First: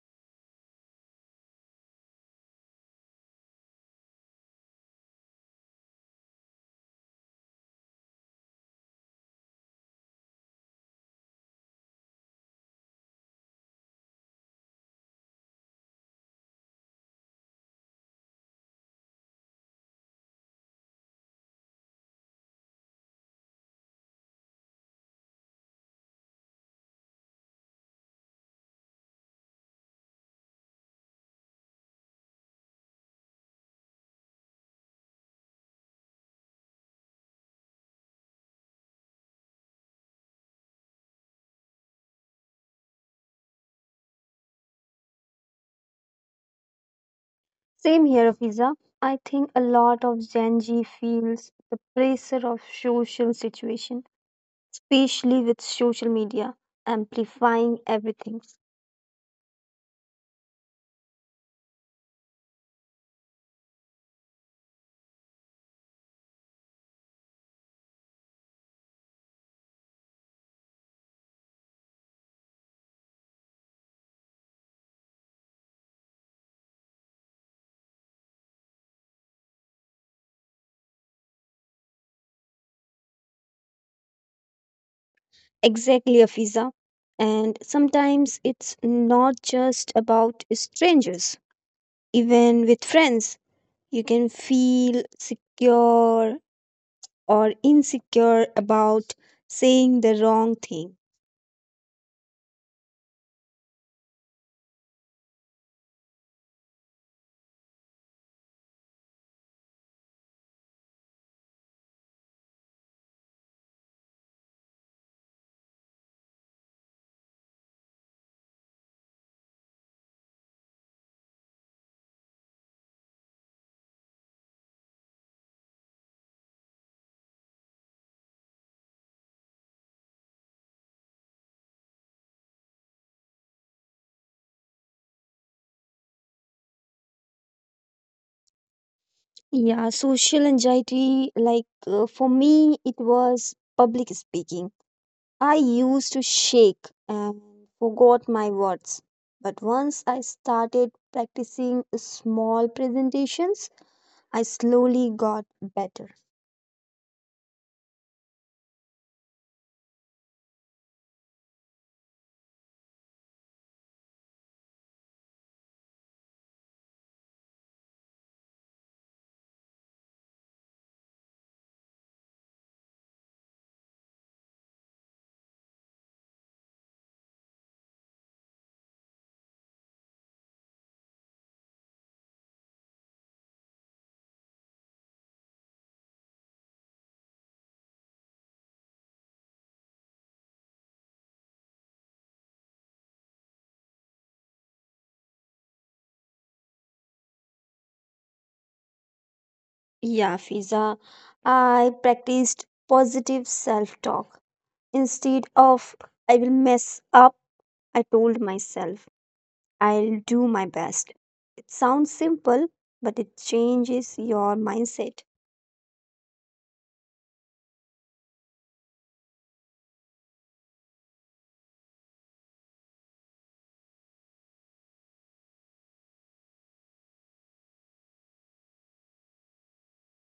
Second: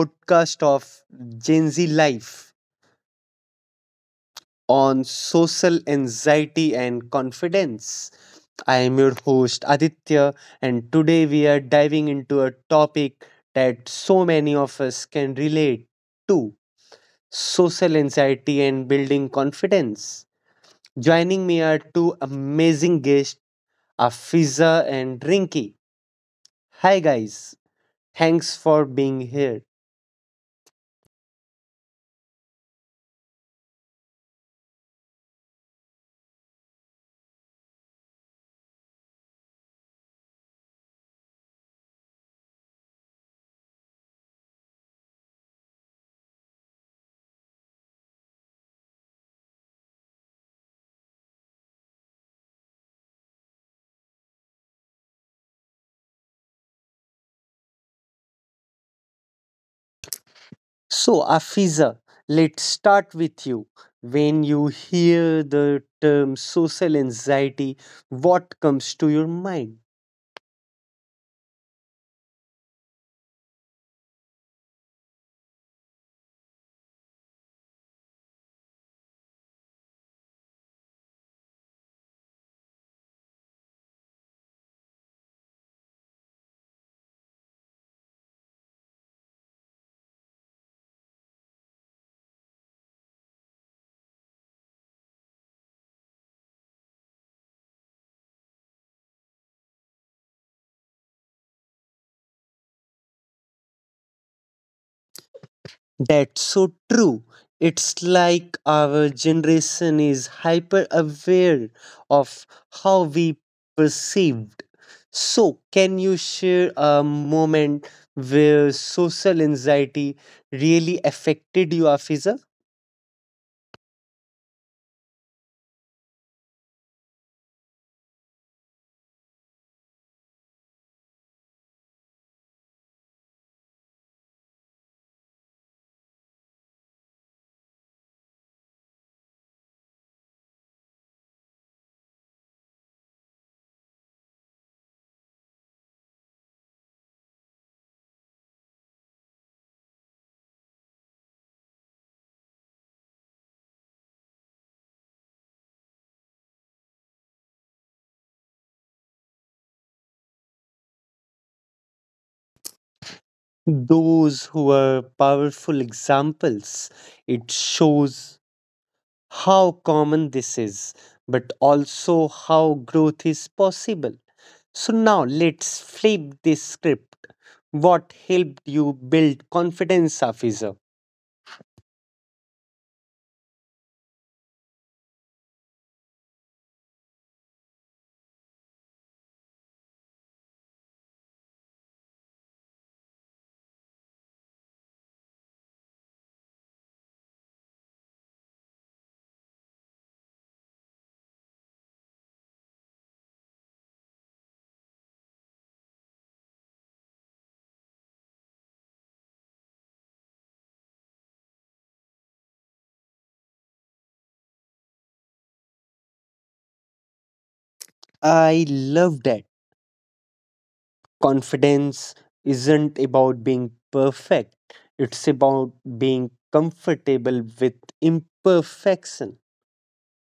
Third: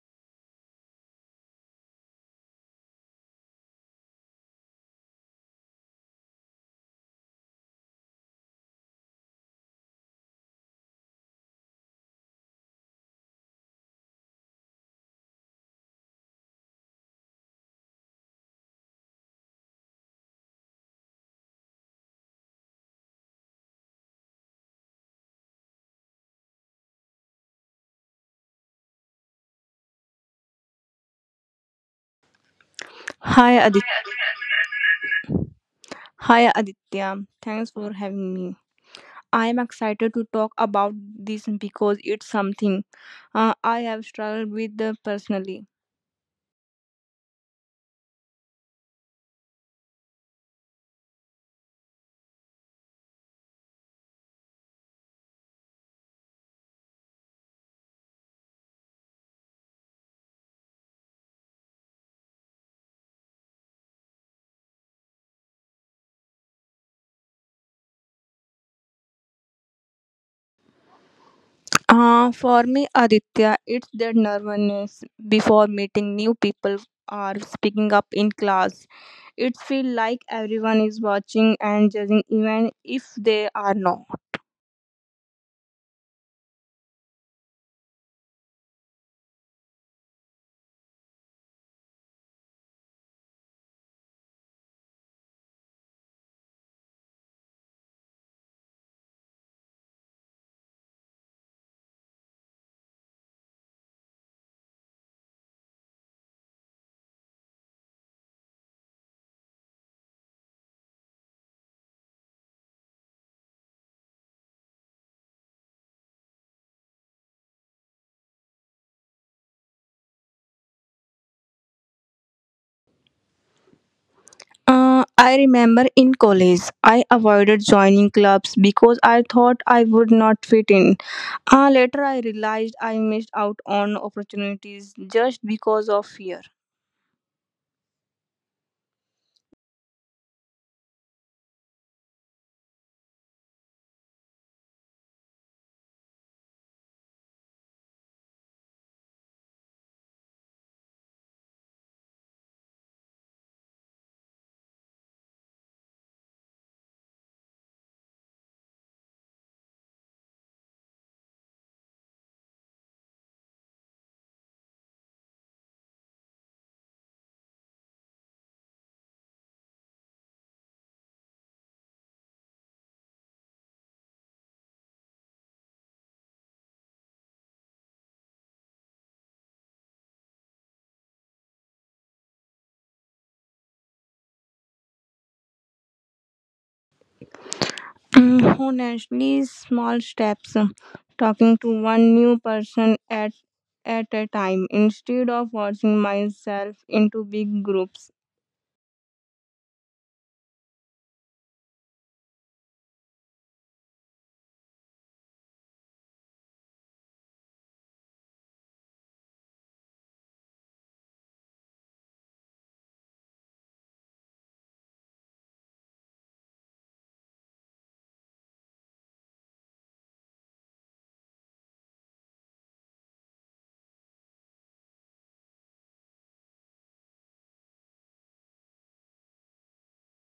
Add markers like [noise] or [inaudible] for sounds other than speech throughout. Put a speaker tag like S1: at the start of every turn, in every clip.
S1: podcast of Gen Z Life on social anxiety and confidence. I am your host Aditya, and today we are diving into a topic that so many of us can relate to social anxiety and building confidence. Joining me are two amazing guests, Afiza and Rinki. Hi, guys. Thanks for being here.
S2: Hi Adit Hi Aditya. Thanks for having me. I am excited to talk about this because it's something I have struggled with personally.
S3: Same here, Fiza. I think a lot of Gen Z feels the pressure of social situation, especially with social media amplifying everything.
S1: So, Afiza, let's start with you. When you hear the term social anxiety, what comes to your mind?
S2: For me, Aditya, it's the nervousness before meeting new people or speaking up in class. It feels like everyone is watching and judging, even if they are not.
S3: Exactly, Afiza. And sometimes it's not just about strangers. Even with friends, you can feel secure or insecure about saying the wrong thing.
S1: That's so true. It's like our generation is hyper aware of how we perceived. So, can you share a moment where social anxiety really affected you, Afiza?
S2: I remember in college, I avoided joining clubs because I thought I would not fit in. Later, I realized I missed out on opportunities just because of fear.
S3: Yeah, social anxiety, like for me, it was public speaking. I used to shake and forgot my words. But once I started practicing small presentations, I slowly got better.
S1: Those who are powerful examples. It shows how common this is, but also how growth is possible. So now let's flip this script. What helped you build confidence, Afisa?
S2: Mm, honestly, small steps, talking to one new person at a time instead of forcing myself into big groups.
S3: Yeah, Fiza, I practiced positive self talk. Instead of I will mess up, I told myself I'll do my best. It sounds simple, but it changes your mindset.
S1: I love that. Confidence isn't about being perfect, it's about being comfortable with imperfection.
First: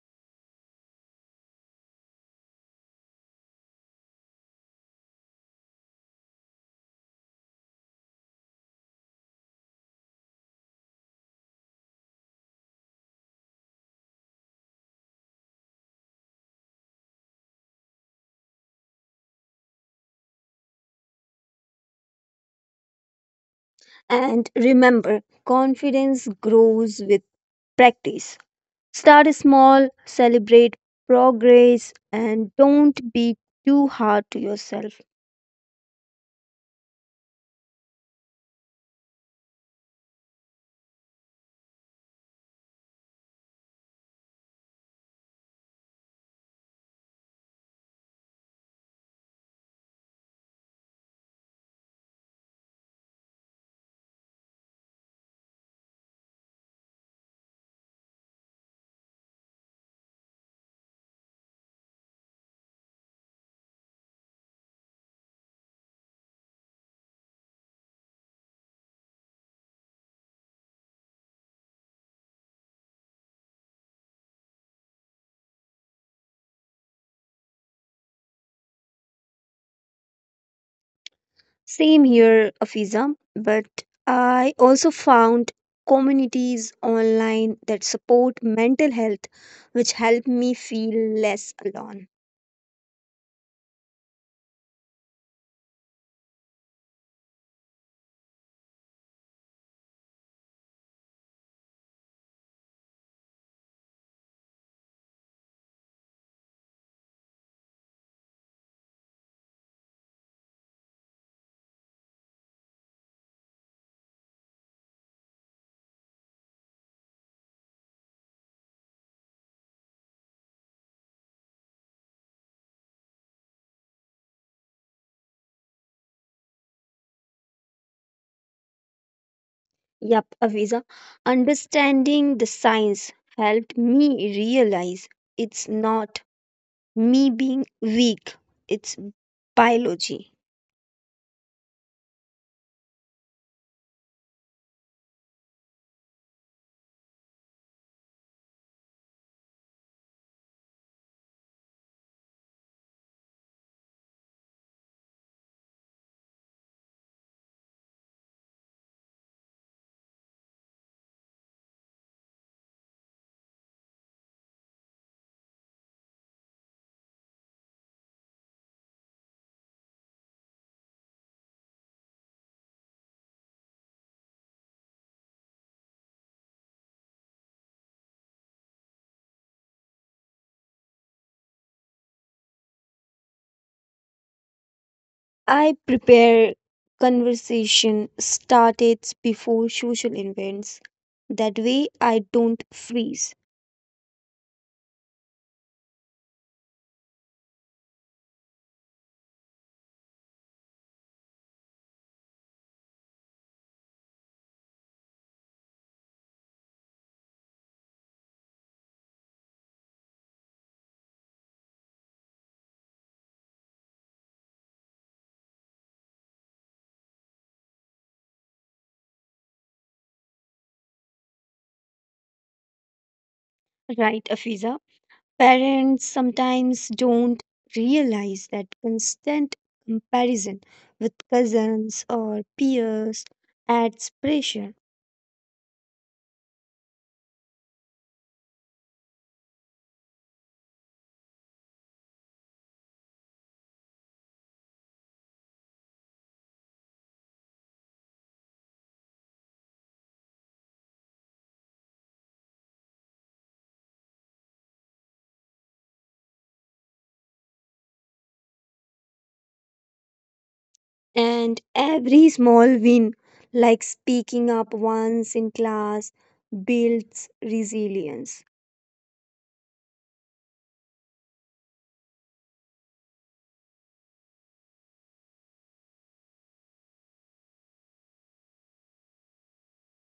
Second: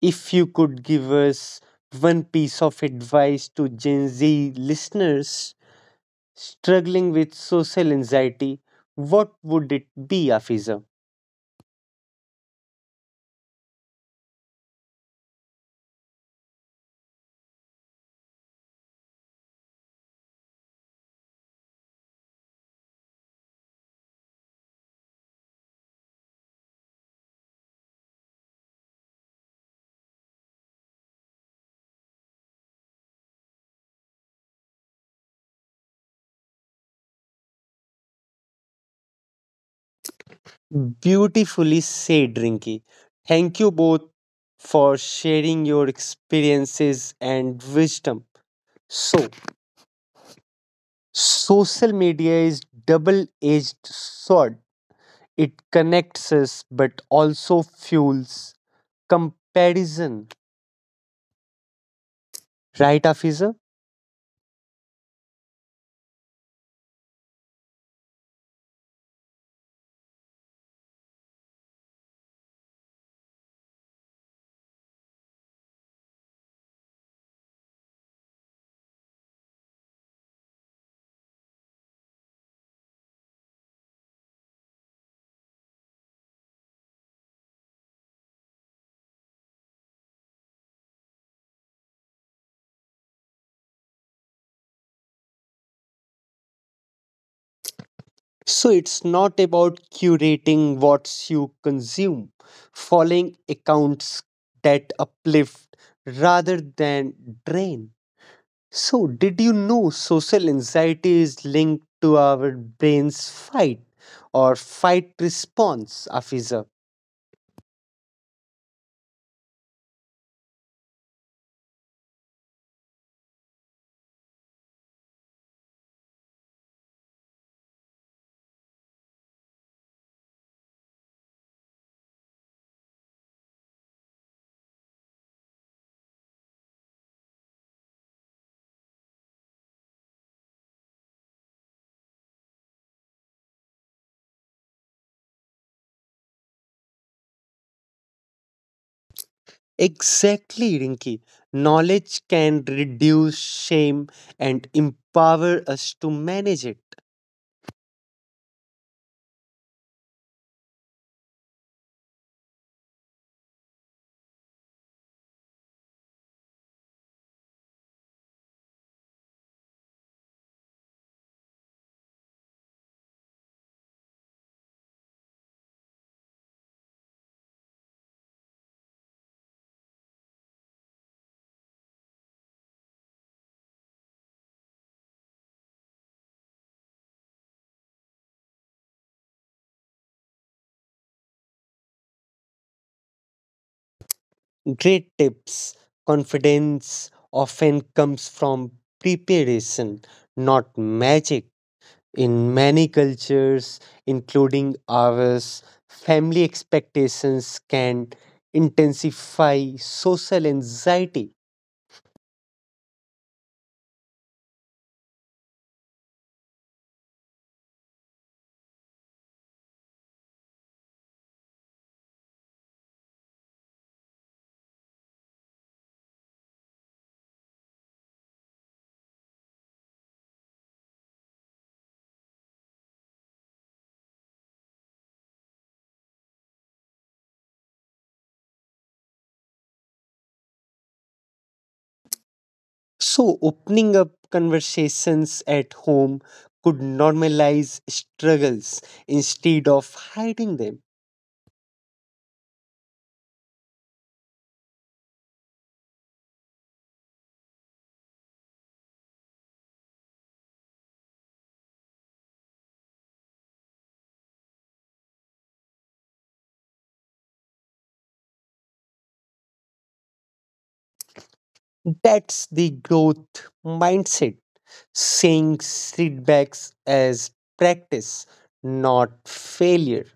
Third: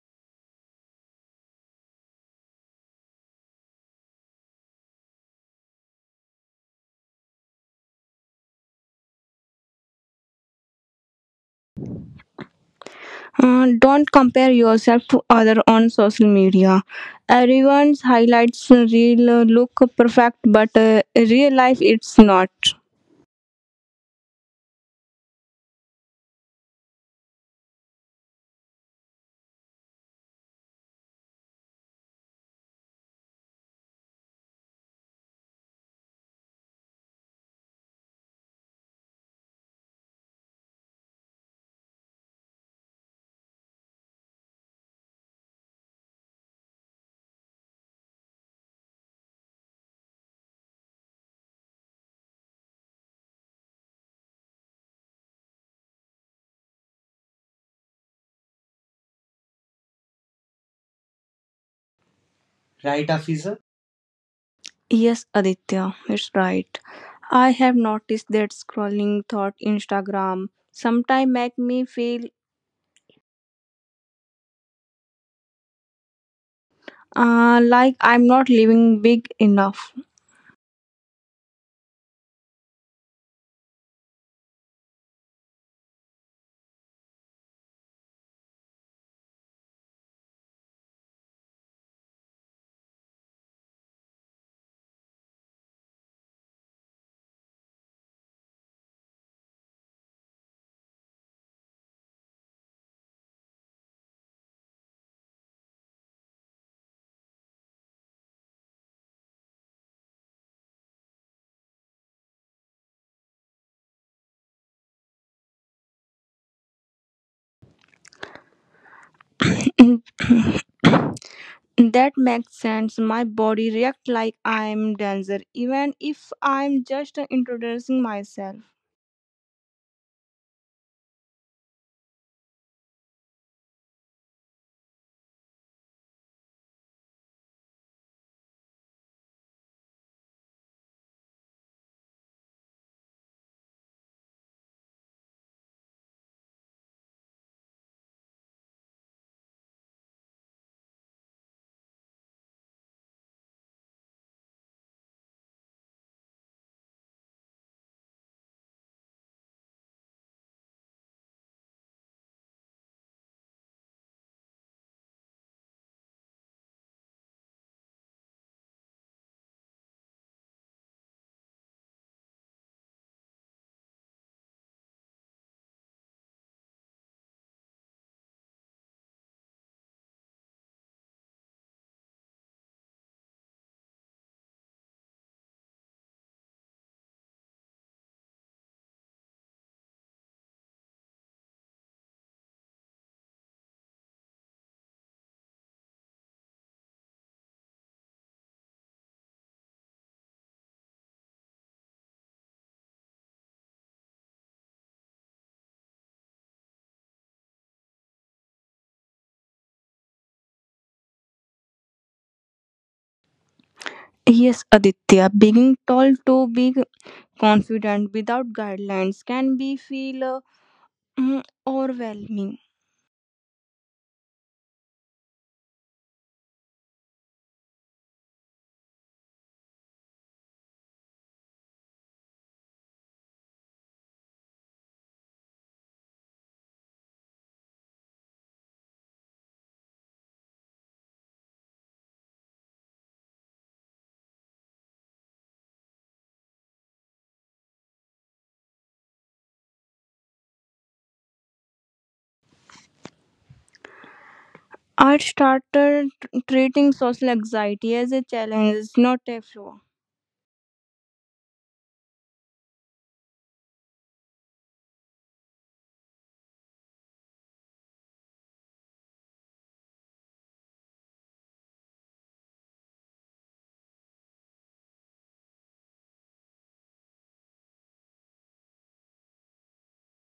S1: If you could give us one piece of advice to Gen Z listeners struggling with social anxiety, what would it be, Afiza?
S2: Don't compare yourself to other on social media. Everyone's highlights real look perfect, but real life it's not.
S3: And remember, confidence grows with practice. Start small, celebrate progress, and don't be too hard to yourself.
S1: Beautifully said, Rinki. Thank you both for sharing your experiences and wisdom. So, social media is double-edged sword. It connects us but also fuels comparison, right,
S2: Right,
S1: Afiza?
S2: Afiza? Yes, Aditya, it's right. I have noticed that scrolling thought Instagram sometimes make me feel like I'm not living big enough.
S3: Same here, Afiza, but I also found communities online that support mental health, which help me feel less alone.
S1: So it's not about curating what you consume, following accounts that uplift rather than drain. So, did you know social anxiety is linked to our brain's fight or fight response, Afiza?
S2: [coughs] That makes sense. My body react like I'm dancer, even if I'm just introducing myself.
S3: Yep, Afiza, understanding the science helped me realize it's not me being weak, it's biology.
S1: Exactly, Rinki. Knowledge can reduce shame and empower us to manage it.
S3: I prepare conversation starters before social events. That way I don't freeze.
S1: Great tips. Confidence often comes from preparation, not magic. In many cultures, including ours, family expectations can intensify social anxiety.
S2: Yes, Aditya, being told to be confident without guidelines can be feel overwhelming.
S3: Right, Afiza? Parents sometimes don't realize that constant comparison with cousins or peers adds pressure.
S1: So, opening up conversations at home could normalize struggles instead of hiding them.
S2: I started treating social anxiety as a challenge, not a flaw.
S3: And every small win, like speaking up once in class, builds resilience.
S1: That's the growth mindset, seeing setbacks as practice, not failure.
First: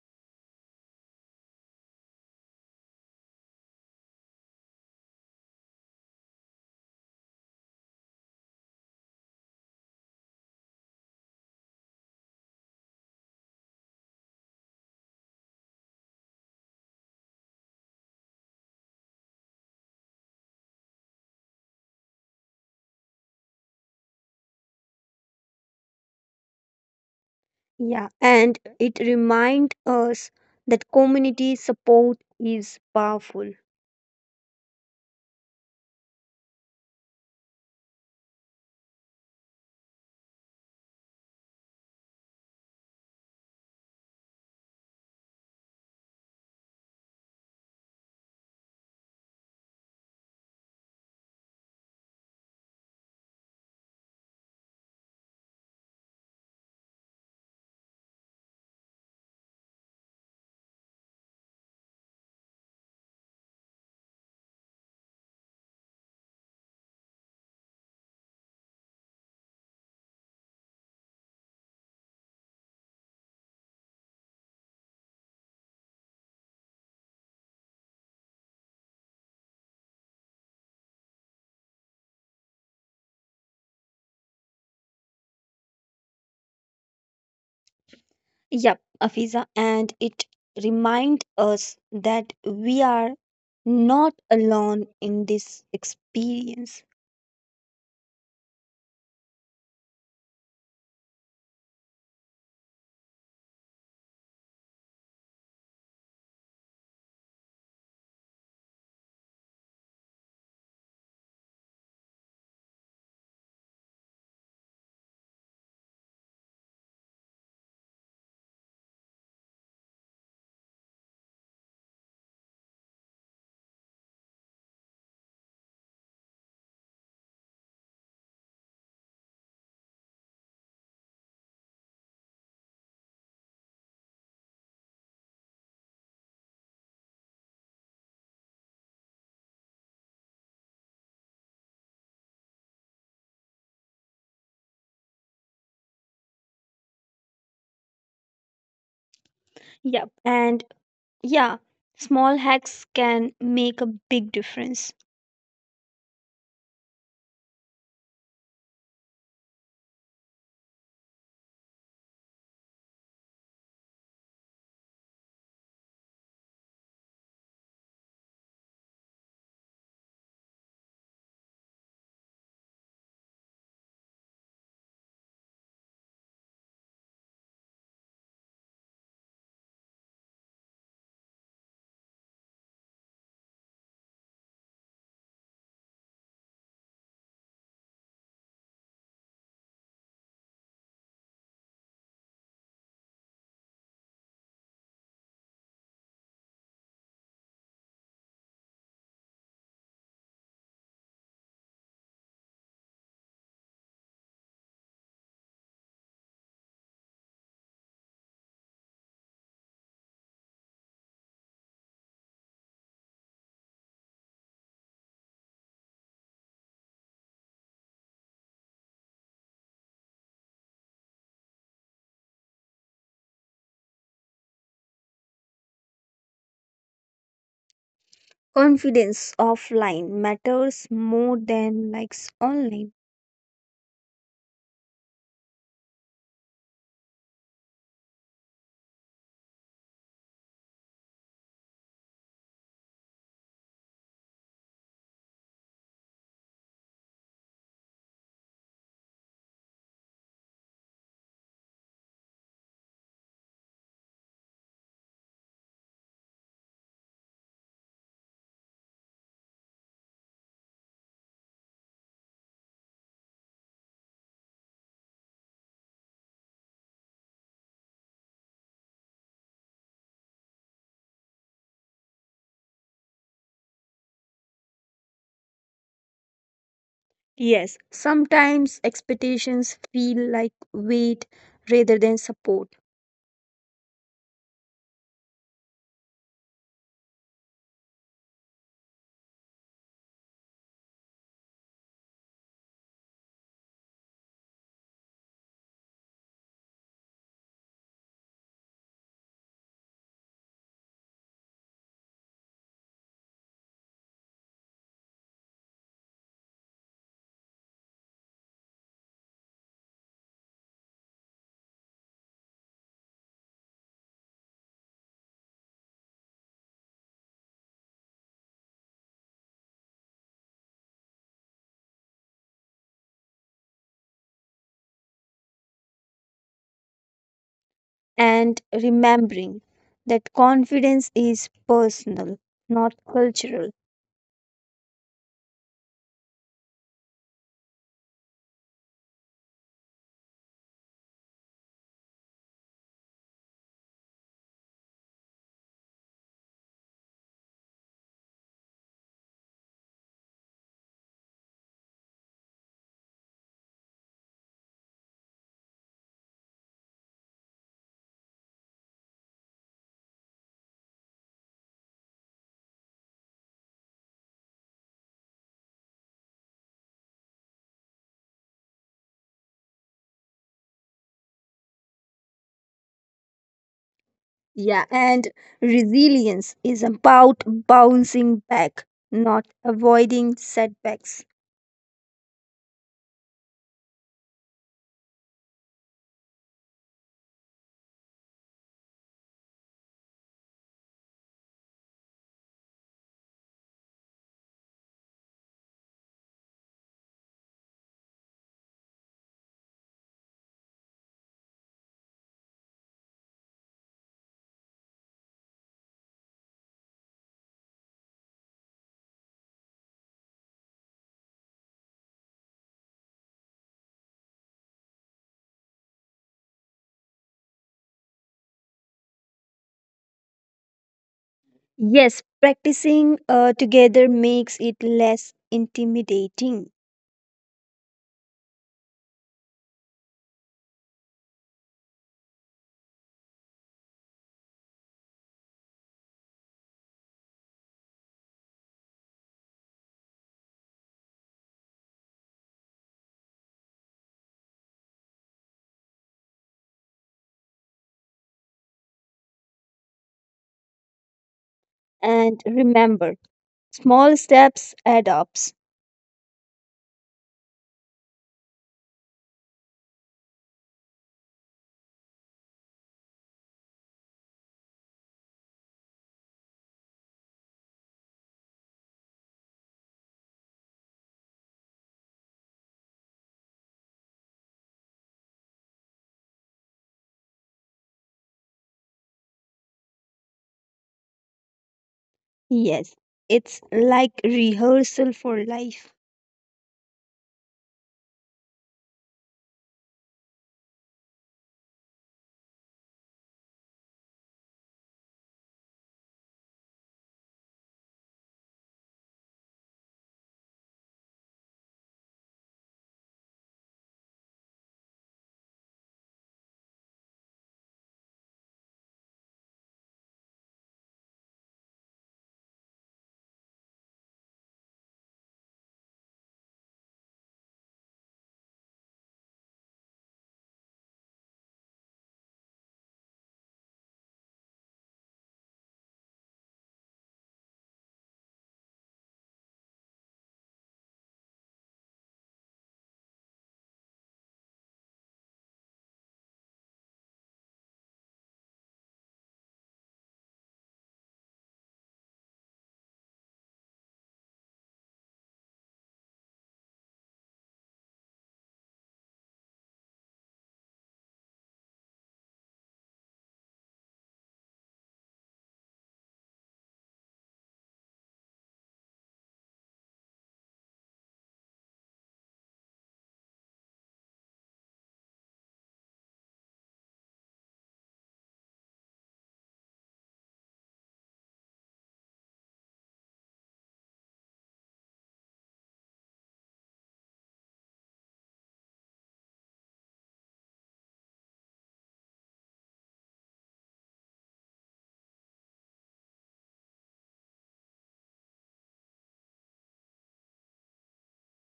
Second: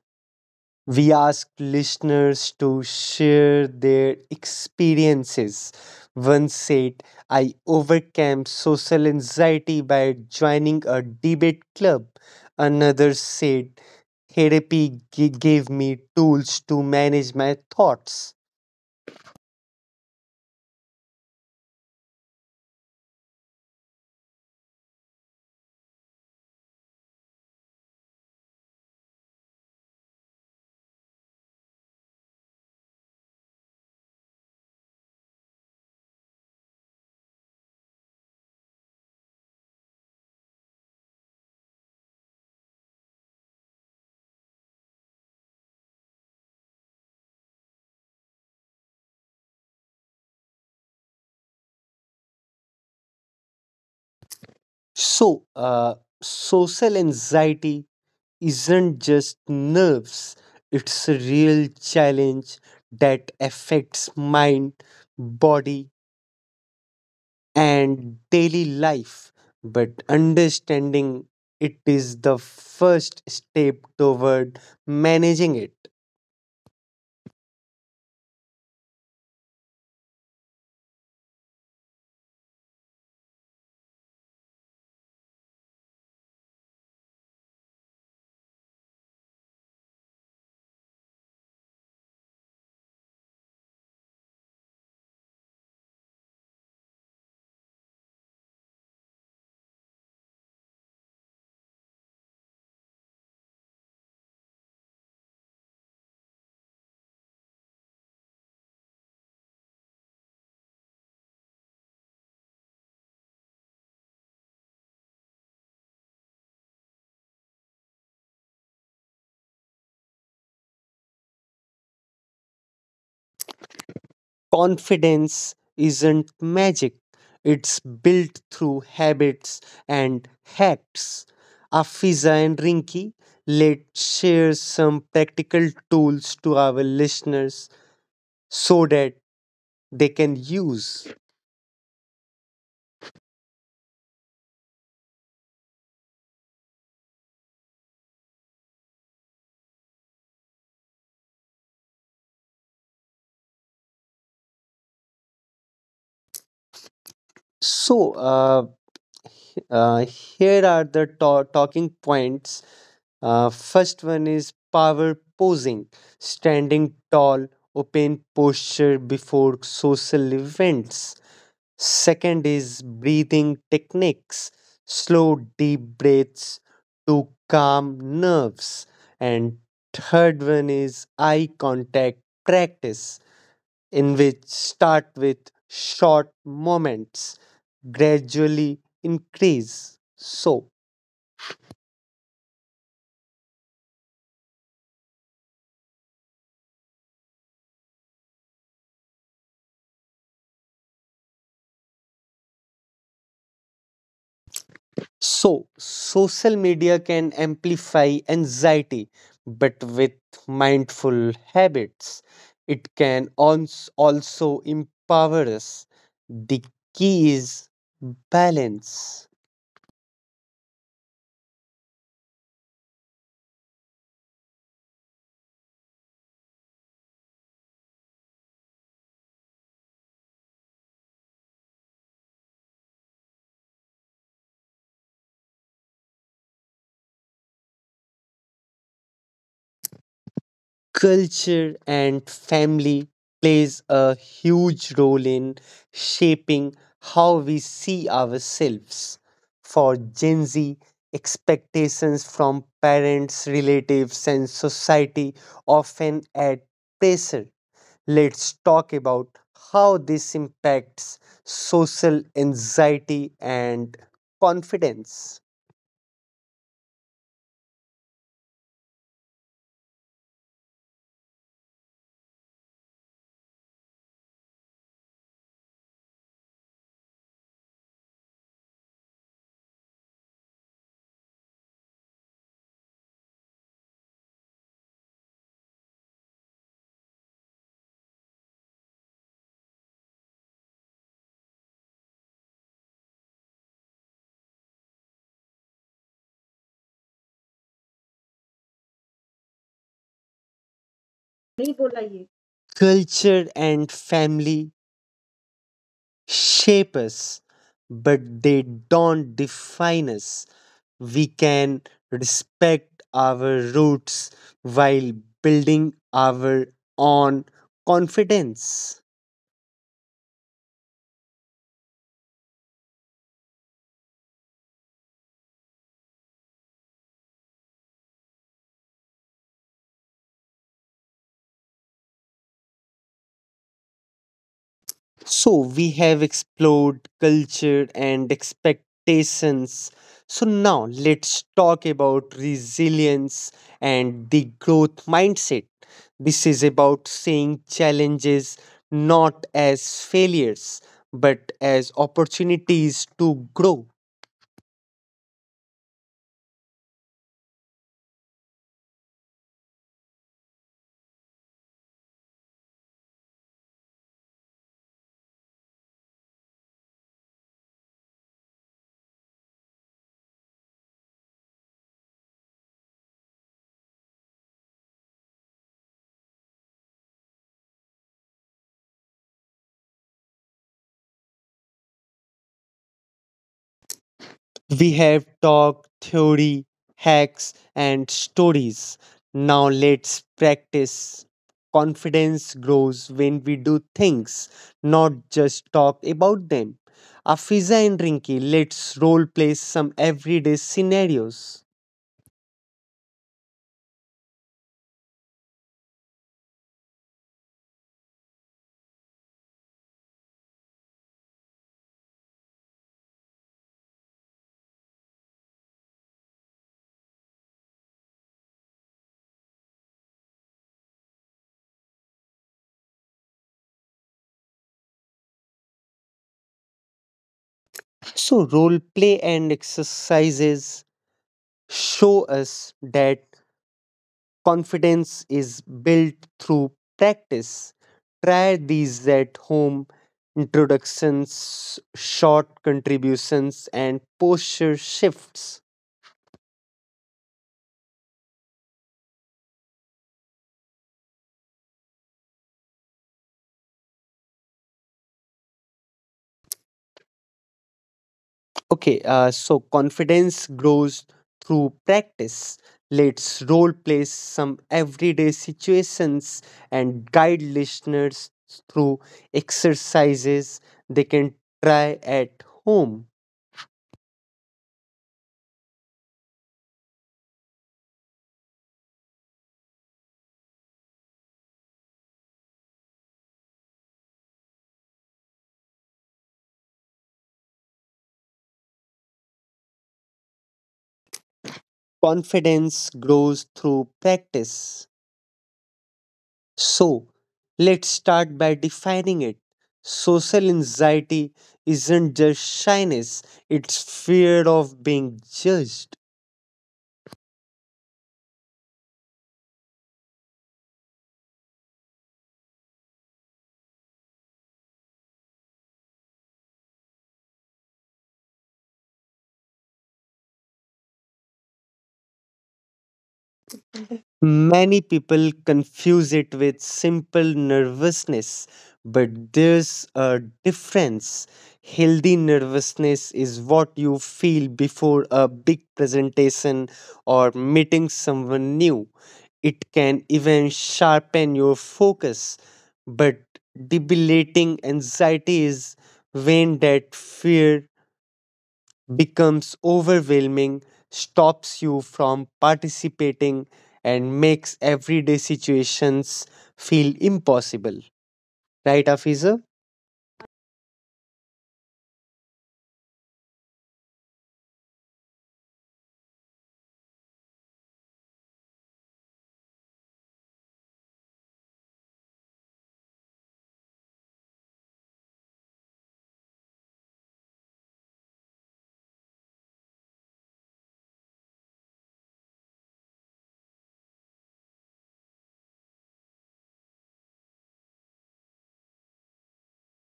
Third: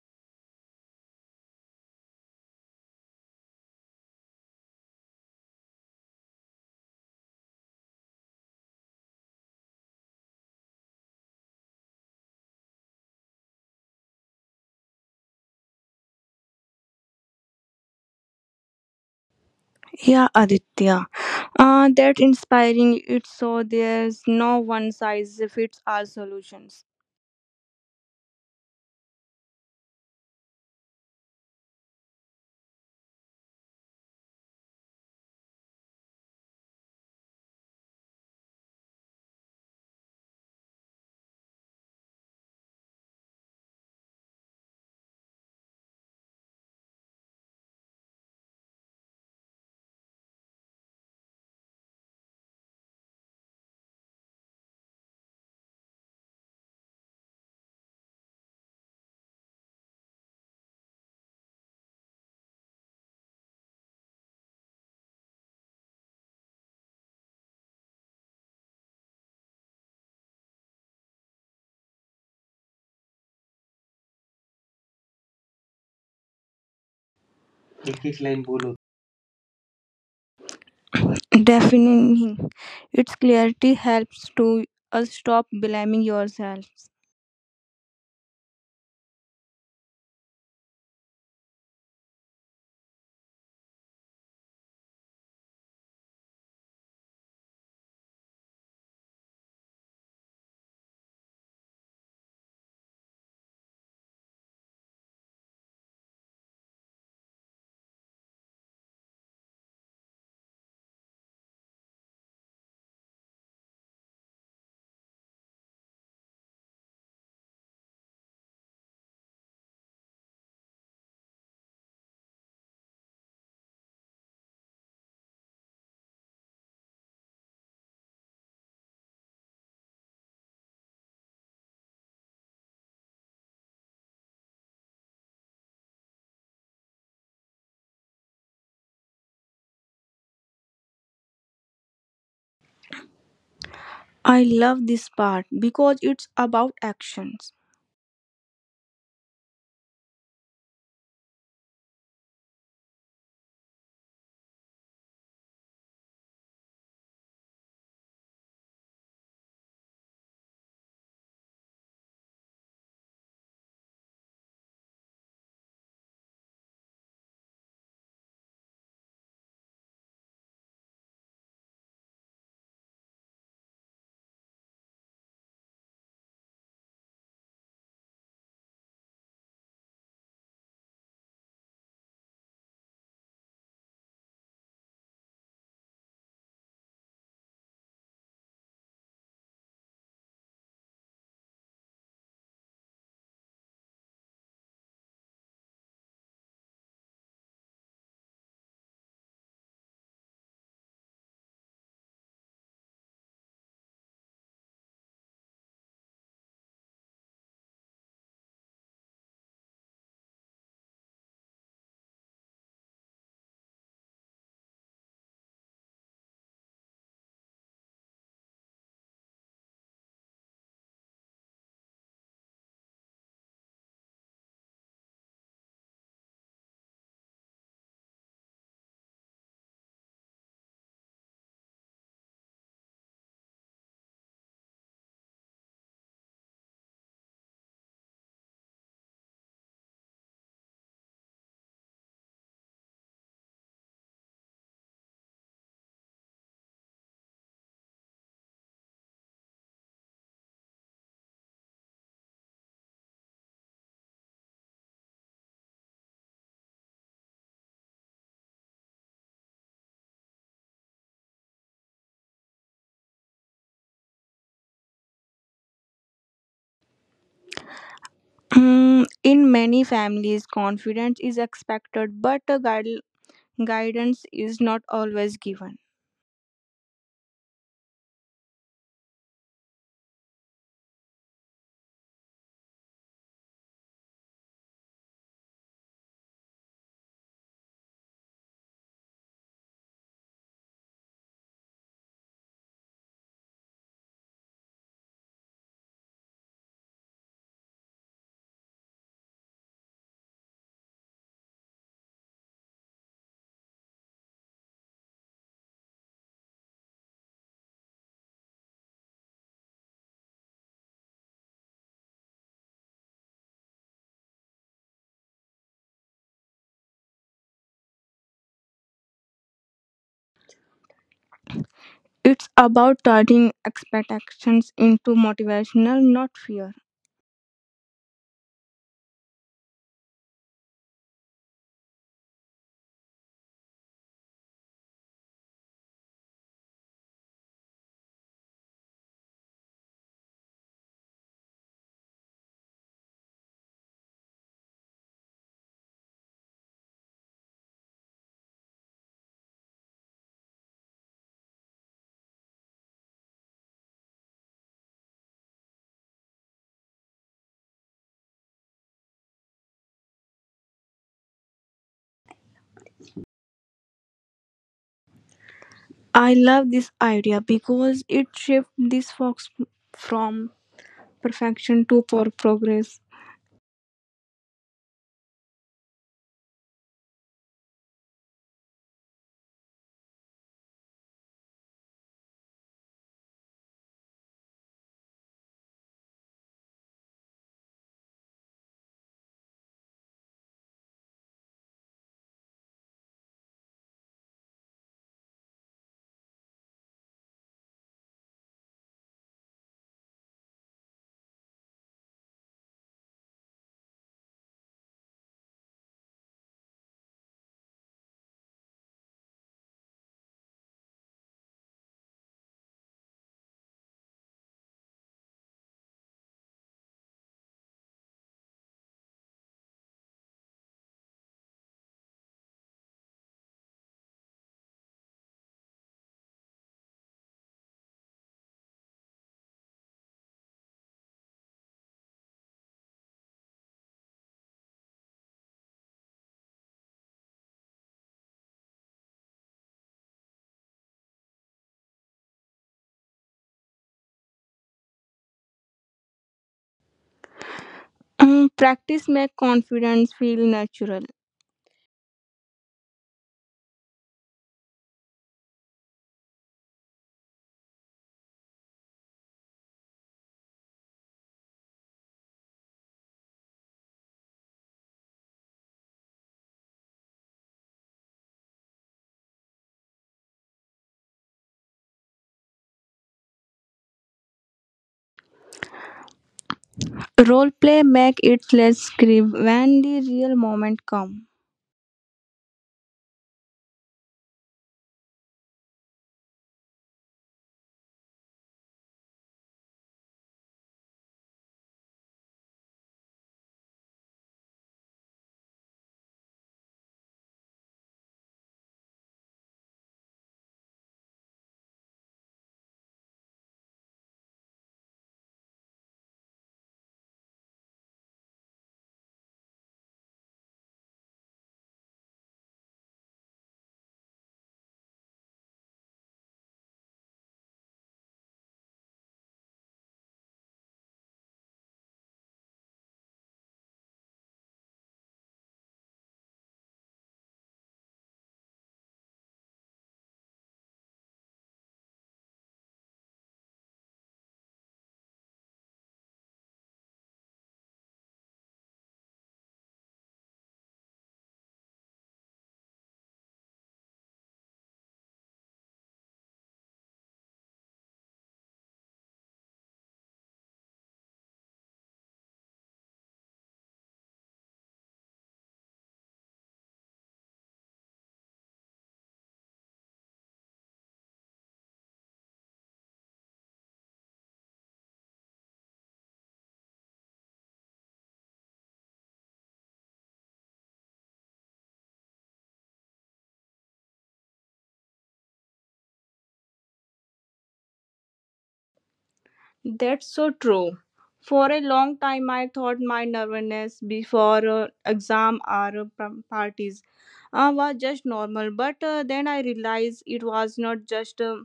S1: We ask listeners to share their experiences. One said, I overcame social anxiety by joining a debate club. Another said, therapy gave me tools to manage my thoughts.
S2: Yeah, Aditya, that inspiring. It's so there's no one size fits all solutions.
S3: Yeah, and it reminds us that community support is powerful.
S1: So, social anxiety isn't just nerves, it's a real challenge that affects mind, body, and daily life. But understanding it is the first step toward managing it.
S2: एक-एक line बोलो. Defining its clarity helps to us stop blaming yourself.
S3: Yep, Afiza, and it reminds us that we are not alone in this experience.
S1: Confidence isn't magic, it's built through habits and hacks. Afiza and Rinki, let's share some practical tools to our listeners so that they can use.
S2: I love this part because it's about actions.
S3: Yep, and yeah, small hacks can make a big difference.
S1: So, here are the talking points. First one is power posing, standing tall, open posture before social events. Second is breathing techniques, slow, deep breaths to calm nerves. And third one is eye contact practice in which start with short moments, gradually increase. So, social media can amplify anxiety, but with mindful habits, it can also empower us. The key is balance.
S3: Confidence offline matters more than likes online.
S1: Culture and family plays a huge role in shaping how we see ourselves. For Gen Z, expectations from parents, relatives, and society often add pressure. Let's talk about how this impacts social anxiety and confidence.
S2: Mm, in many families, confidence is expected, but a guidance is not always given.
S3: Yes, sometimes expectations feel like weight rather than support,
S1: नहीं बोला ये. Culture and family shape us, but they don't define us. We can respect our roots while building our own confidence.
S2: It's about turning expectations into motivational, not fear.
S3: and remembering that confidence is personal, not cultural.
S1: So we have explored culture and expectations. So now let's talk about resilience and the growth mindset. This is about seeing challenges not as failures but as opportunities to grow.
S2: I love this idea because it shifts this fox from perfection to for progress.
S3: Yeah, and resilience is about bouncing back, not avoiding setbacks.
S1: We have talked theory, hacks, and stories. Now let's practice. Confidence grows when we do things, not just talk about them. Afiza and Rinki, let's role play some everyday scenarios.
S3: Yes, practicing together makes it less intimidating.
S1: So, role play and exercises show us that confidence is built through practice. Try these at home introductions, short contributions, and posture shifts.
S2: Mm, practice make confidence feel natural.
S3: And remember, small steps add up.
S1: Okay, so confidence grows through practice. Let's role play some everyday situations and guide listeners through exercises they can try at home.
S2: Role play make it less scripted when the real moment comes.
S3: Yes, it's like rehearsal for life.
S1: Confidence grows through practice. So, let's start by defining it. Social anxiety isn't just shyness, it's fear of being judged. Many people confuse it with simple nervousness, but there's a difference. Healthy nervousness is what you feel before a big presentation or meeting someone new. It can even sharpen your focus, but debilitating anxiety is when that fear becomes overwhelming, stops you from participating, and makes everyday situations feel impossible. Right, Afiza?
S2: That's so true. For a long time, I thought my nervousness before exam or parties was just normal. But then I realized it was not just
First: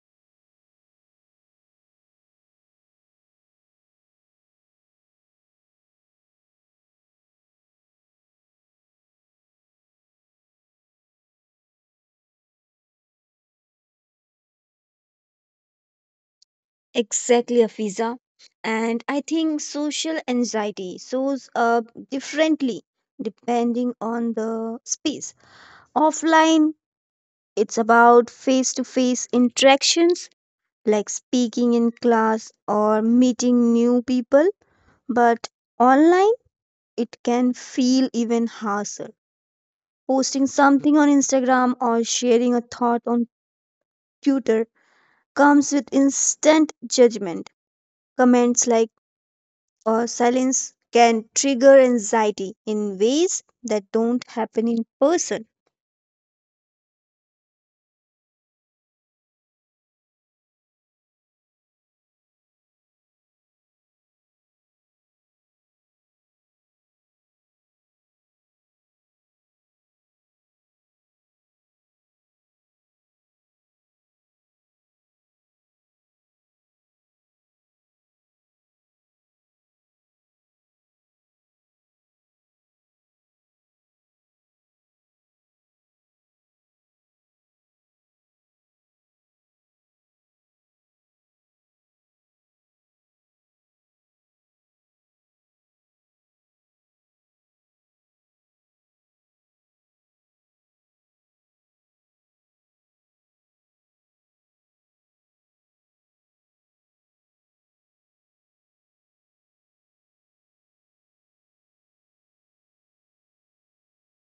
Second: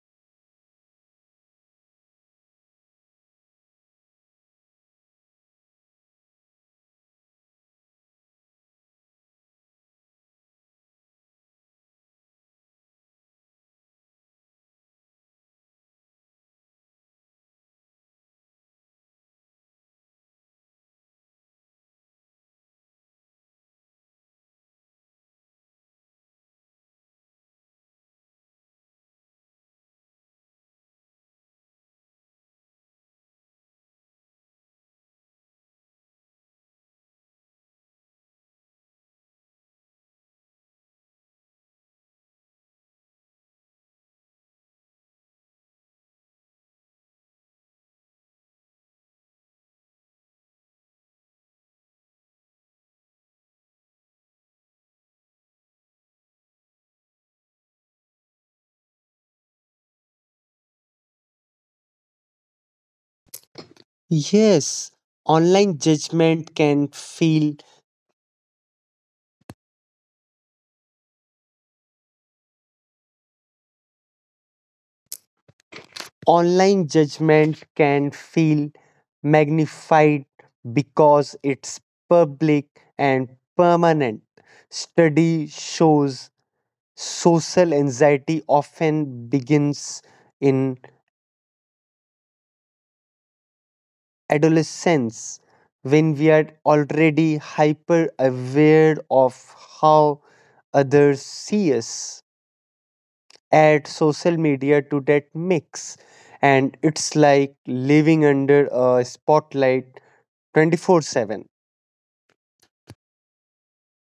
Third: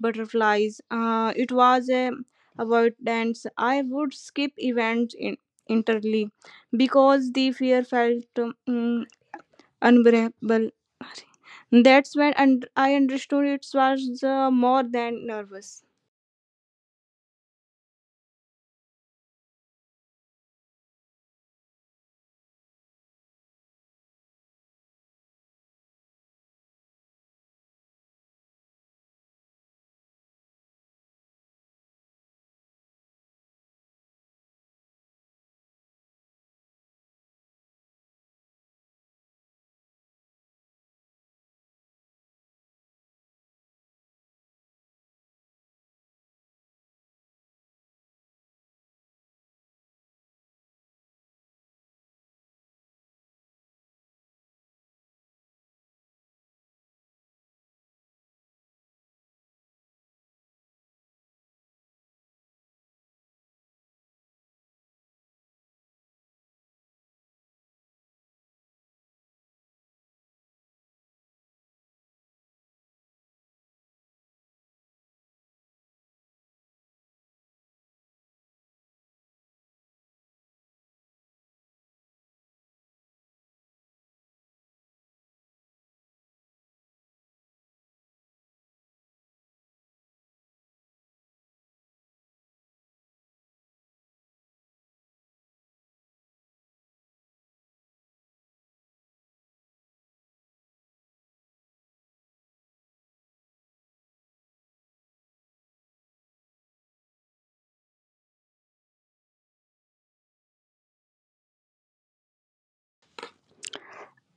S2: butterflies. It was a avoidance. I would skip events in, entirely because the fear felt um, unbearable. That's when and I understood it was more than nervous.
S3: Exactly, Afiza. And I think social anxiety shows up differently depending on the space. Offline, it's about face to face interactions like speaking in class or meeting new people, but online, it can feel even harsher. Posting something on Instagram or sharing a thought on Twitter comes with instant judgment. Comments like or silence can trigger anxiety in ways that don't happen in person.
S1: Yes, online judgment can feel online judgment can feel magnified because it's public and permanent. Study shows social anxiety often begins in adolescence when we are already hyper aware of how others see us add social media to that mix and it's like living under a spotlight 24/7.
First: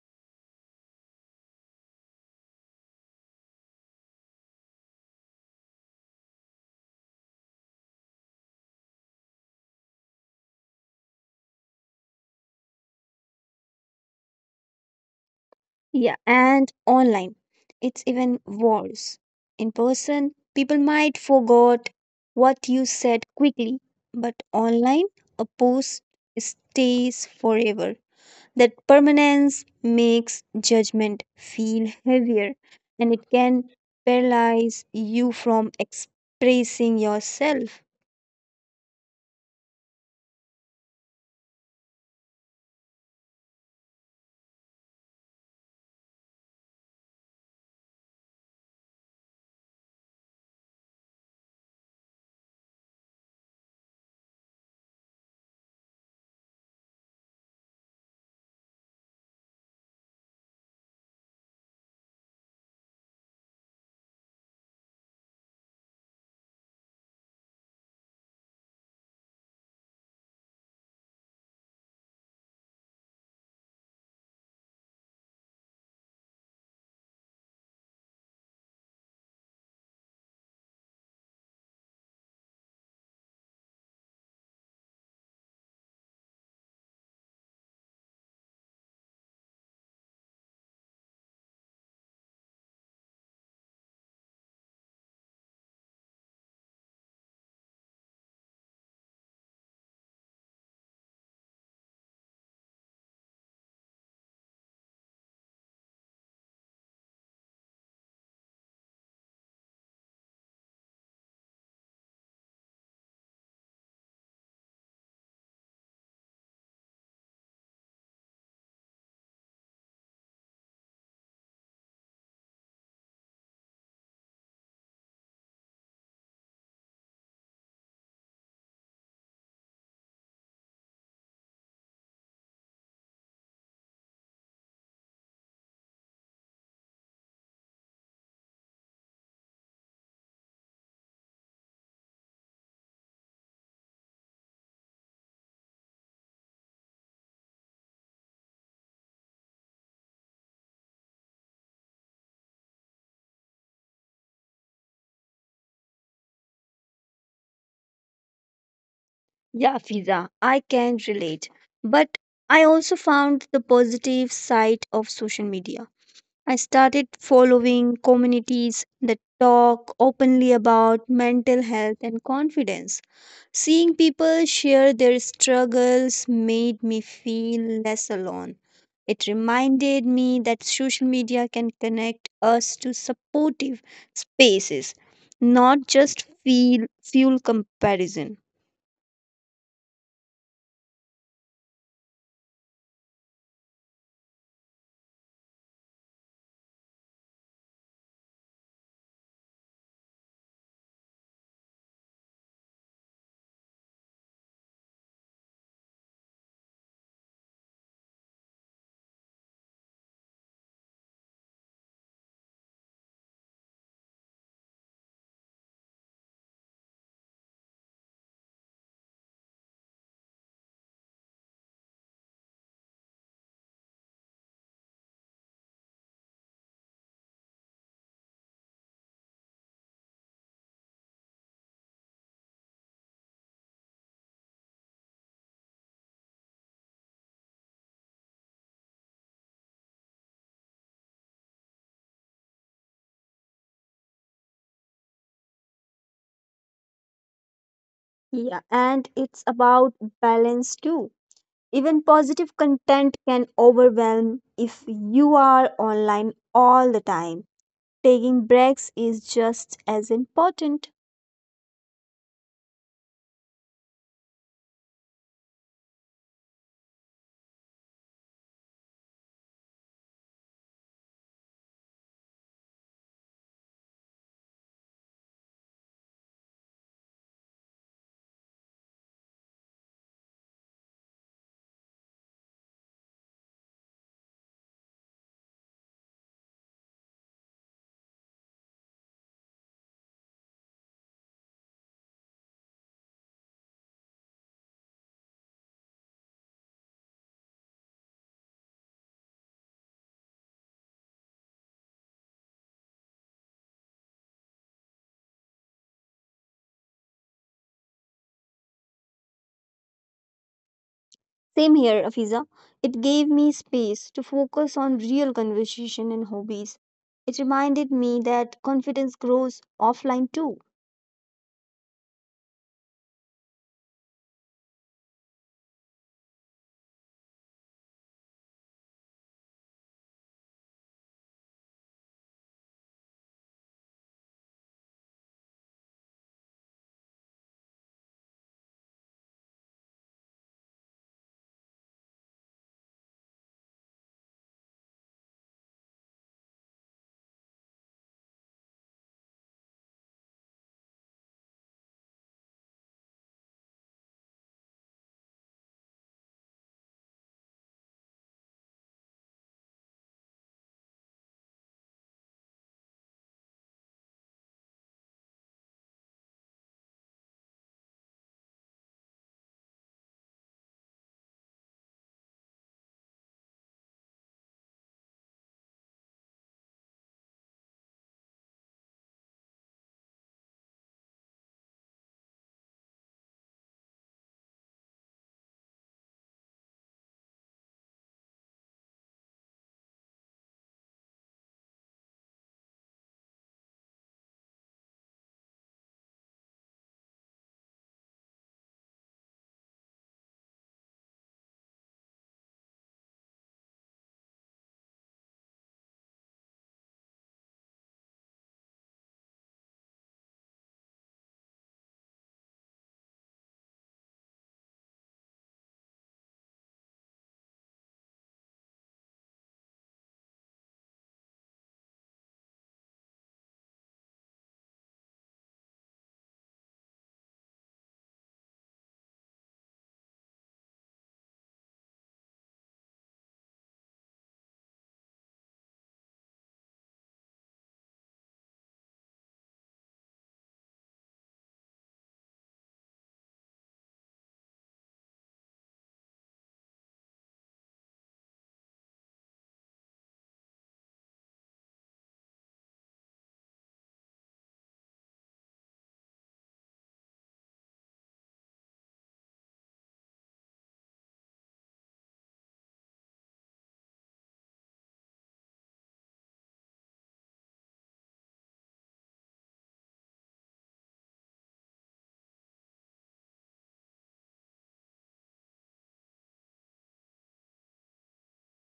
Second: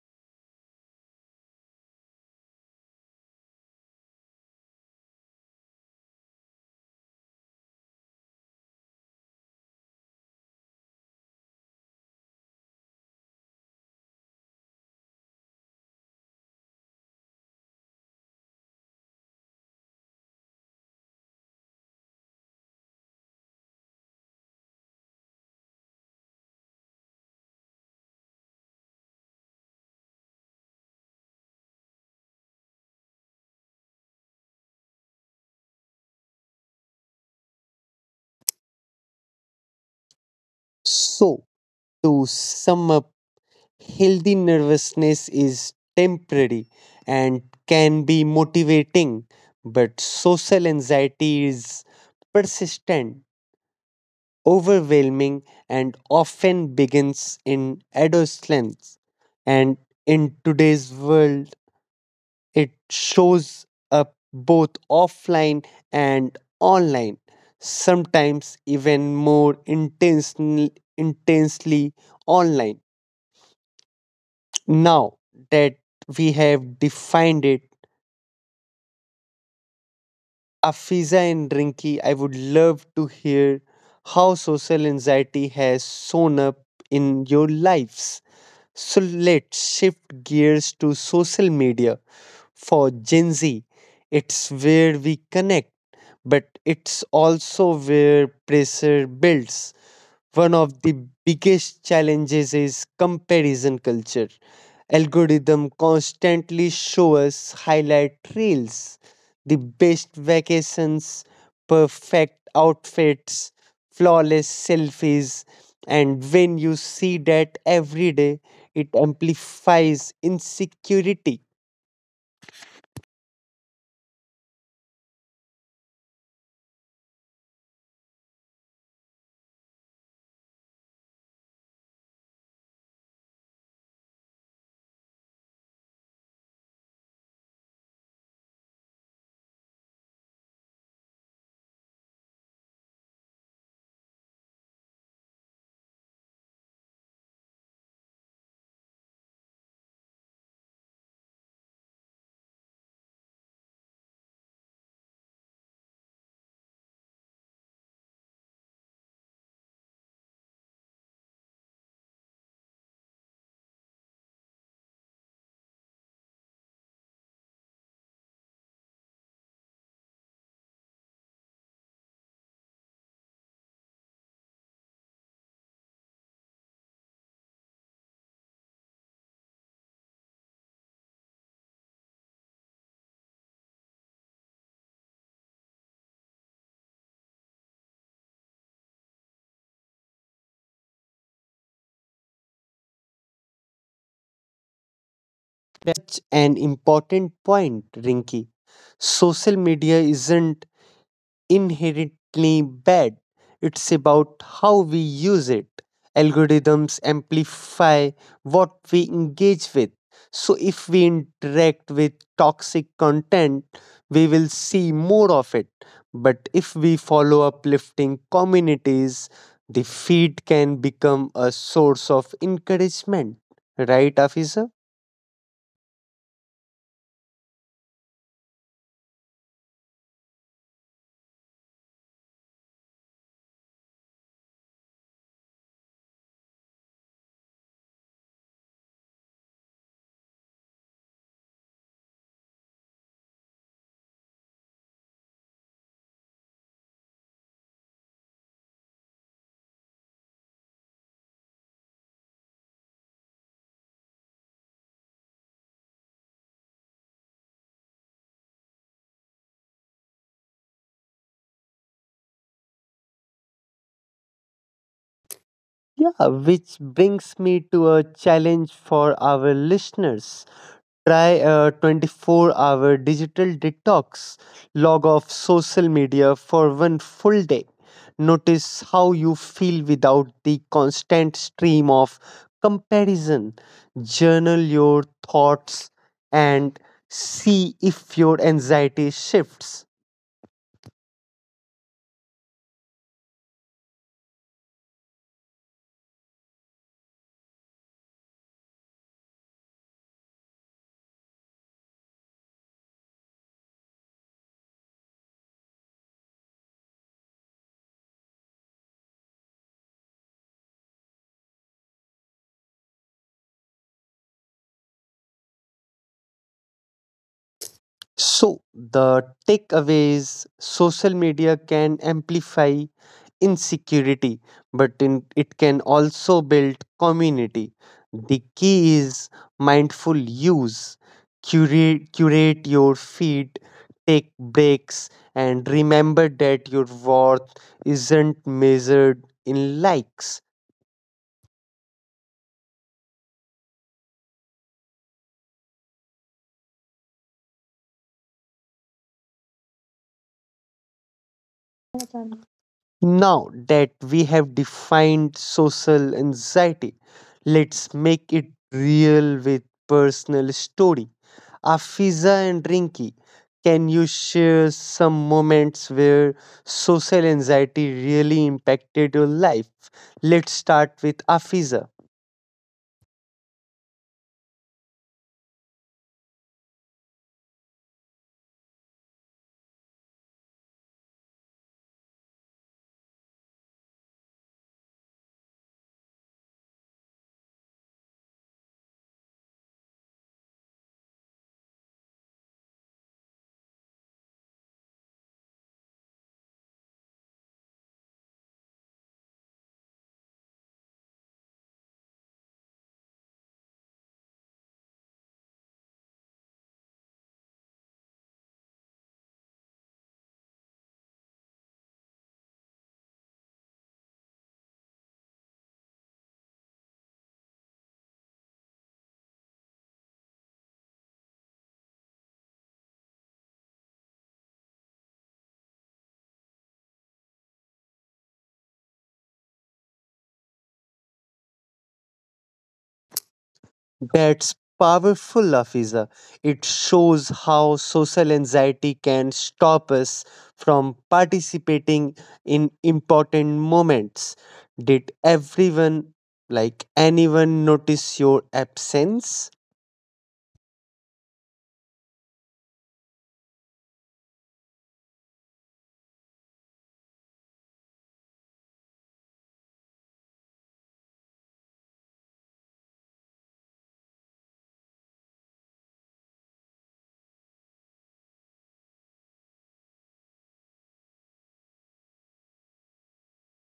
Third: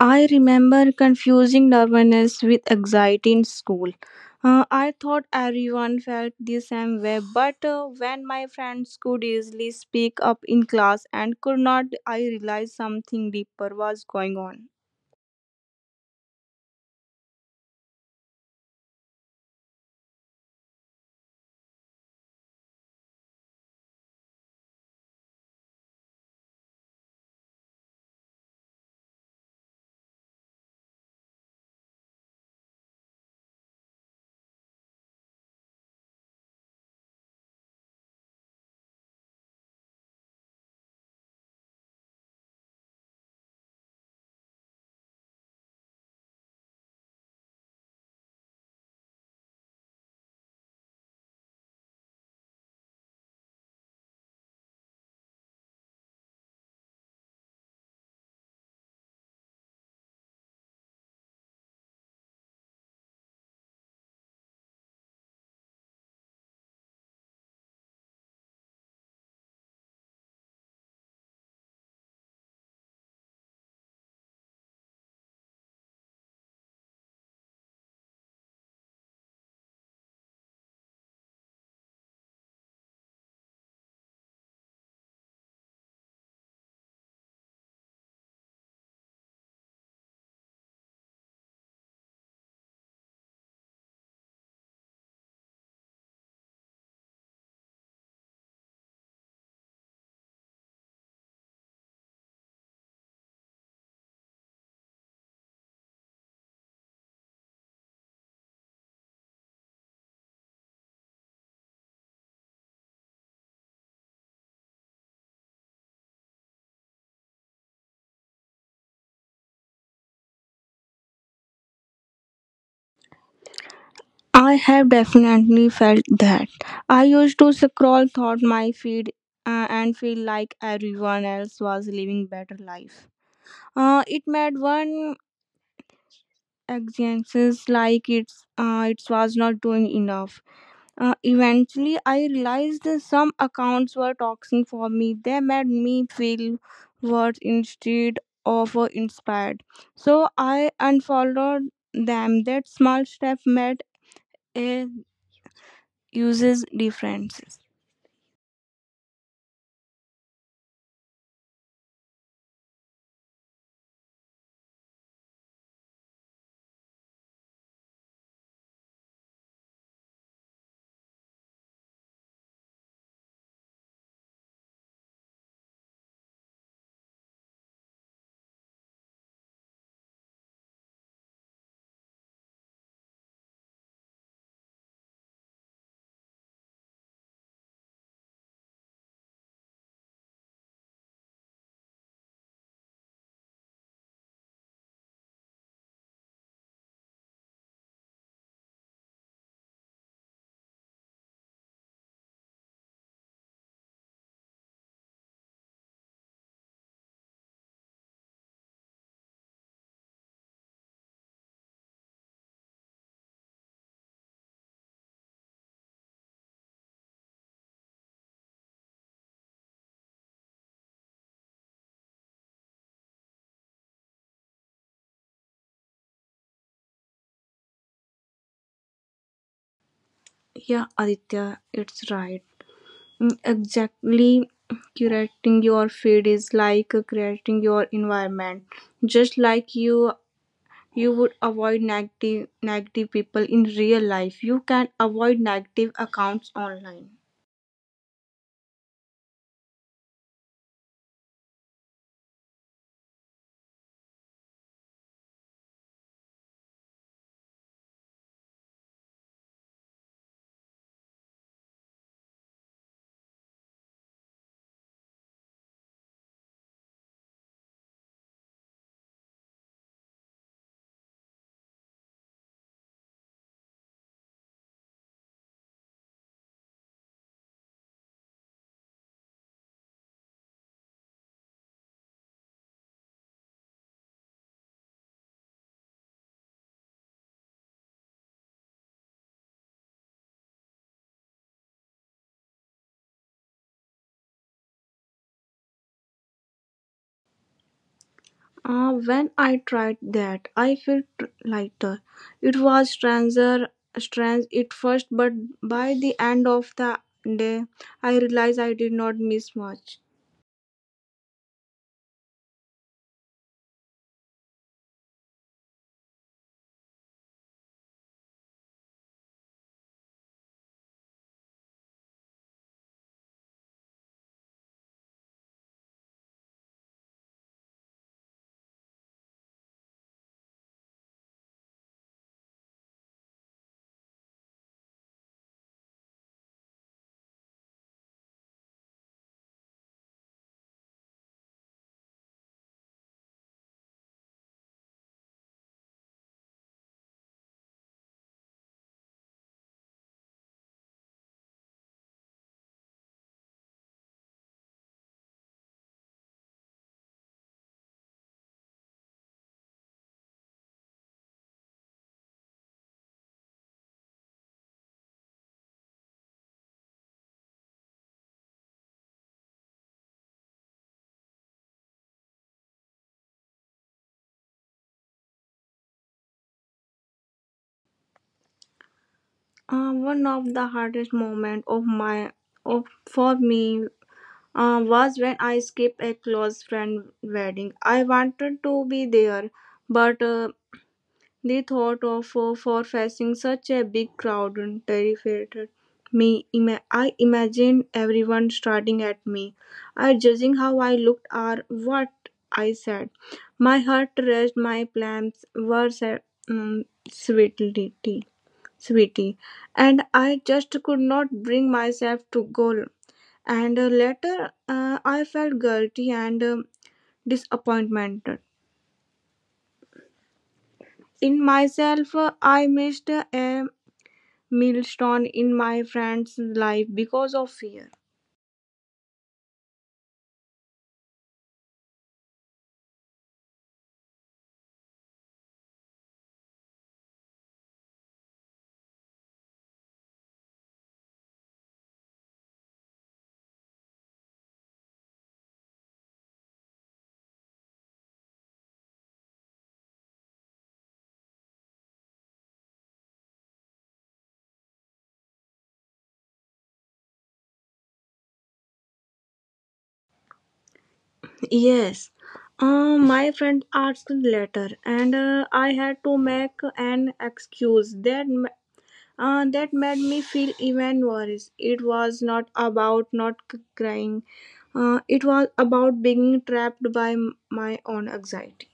S2: I remember confusing nervousness with anxiety in school. I thought everyone felt the same way, but when my friends could easily speak up in class and could not, I realized something deeper was going on.
S3: Yeah, and online, it's even worse. In person, people might forget what you said quickly, but online, a post stays forever. That permanence makes judgment feel heavier, and it can paralyze you from expressing yourself.
S1: So to sum up, healthy nervousness is temporary and can be motivating but social anxiety is persistent, overwhelming, and often begins in adolescence. And in today's world, it shows up both offline and online, sometimes even more intensely online. Now that we have defined it, Afiza and Rinky, I would love to hear how social anxiety has shown up in your lives. So let's shift gears to social media. For Gen Z, it's where we connect, but it's also where pressure builds. One of the biggest challenges is comparison culture. Algorithm constantly show us highlight reels the best vacations, perfect outfits, flawless selfies, and when you see that every day, it amplifies insecurity.
S2: I have definitely felt that. I used to scroll through my feed and feel like everyone else was living better life. It made one anxious like it's it was not doing enough. Eventually, I realized that some accounts were toxic for me. They made me feel worse instead of inspired. So I unfollowed them. That small step made a uses differences.
S3: Yeah, Fiza, I can relate. But I also found the positive side of social media. I started following communities that talk openly about mental health and confidence. Seeing people share their struggles made me feel less alone. It reminded me that social media can connect us to supportive spaces, not just feel fuel comparison.
S1: That's an important point, Rinky. Social media isn't inherently bad. It's about how we use it. Algorithms amplify what we engage with. So, if we interact with toxic content, we will see more of it. But if we follow uplifting communities, the feed can become a source of encouragement. Right, Afisa?
S2: Yeah, Aditya, it's right. Mm, exactly. Curating your feed is like creating your environment. Just like you would avoid negative people in real life, you can avoid negative accounts online.
S3: Yeah, and it's about balance too. Even positive content can overwhelm if you are online all the time. Taking breaks is just as important.
S1: Yeah, which brings me to a challenge for our listeners. Try a 24-hour digital detox, log off social media for one full day. Notice how you feel without the constant stream of comparison. Journal your thoughts and see if your anxiety shifts.
S2: When I tried that, I felt lighter. It was strange at first, but by the end of the day, I realized I did not miss much.
S3: Same here, Afiza. It gave me space to focus on real conversation and hobbies. It reminded me that confidence grows offline too.
S1: So, the takeaways social media can amplify insecurity, but in, it can also build community. The key is mindful use, curate your feed, take breaks, and remember that your worth isn't measured in likes. Now that we have defined social anxiety, let's make it real with personal story. Afiza and Rinki, can you share some moments where social anxiety really impacted your life? Let's start with Afiza.
S2: One of the hardest moments of my of for me was when I skipped a close friend wedding. I wanted to be there, but the thought of for facing such a big crowd terrified me. I imagined everyone staring at me, I judging how I looked or what I said. My heart raced. My plans were set, um, sweetly, sweetie, and I just could not bring myself to go and later I felt guilty and disappointed in myself. Uh, I missed a milestone in my friend's life because of fear.
S1: That's powerful, Afiza. It shows how social anxiety can stop us from participating in important moments. Did everyone, like anyone, notice your absence?
S2: Yes, my friend asked later, and I had to make an excuse that made me feel even worse. It was not about not crying. It was about being trapped by my own anxiety.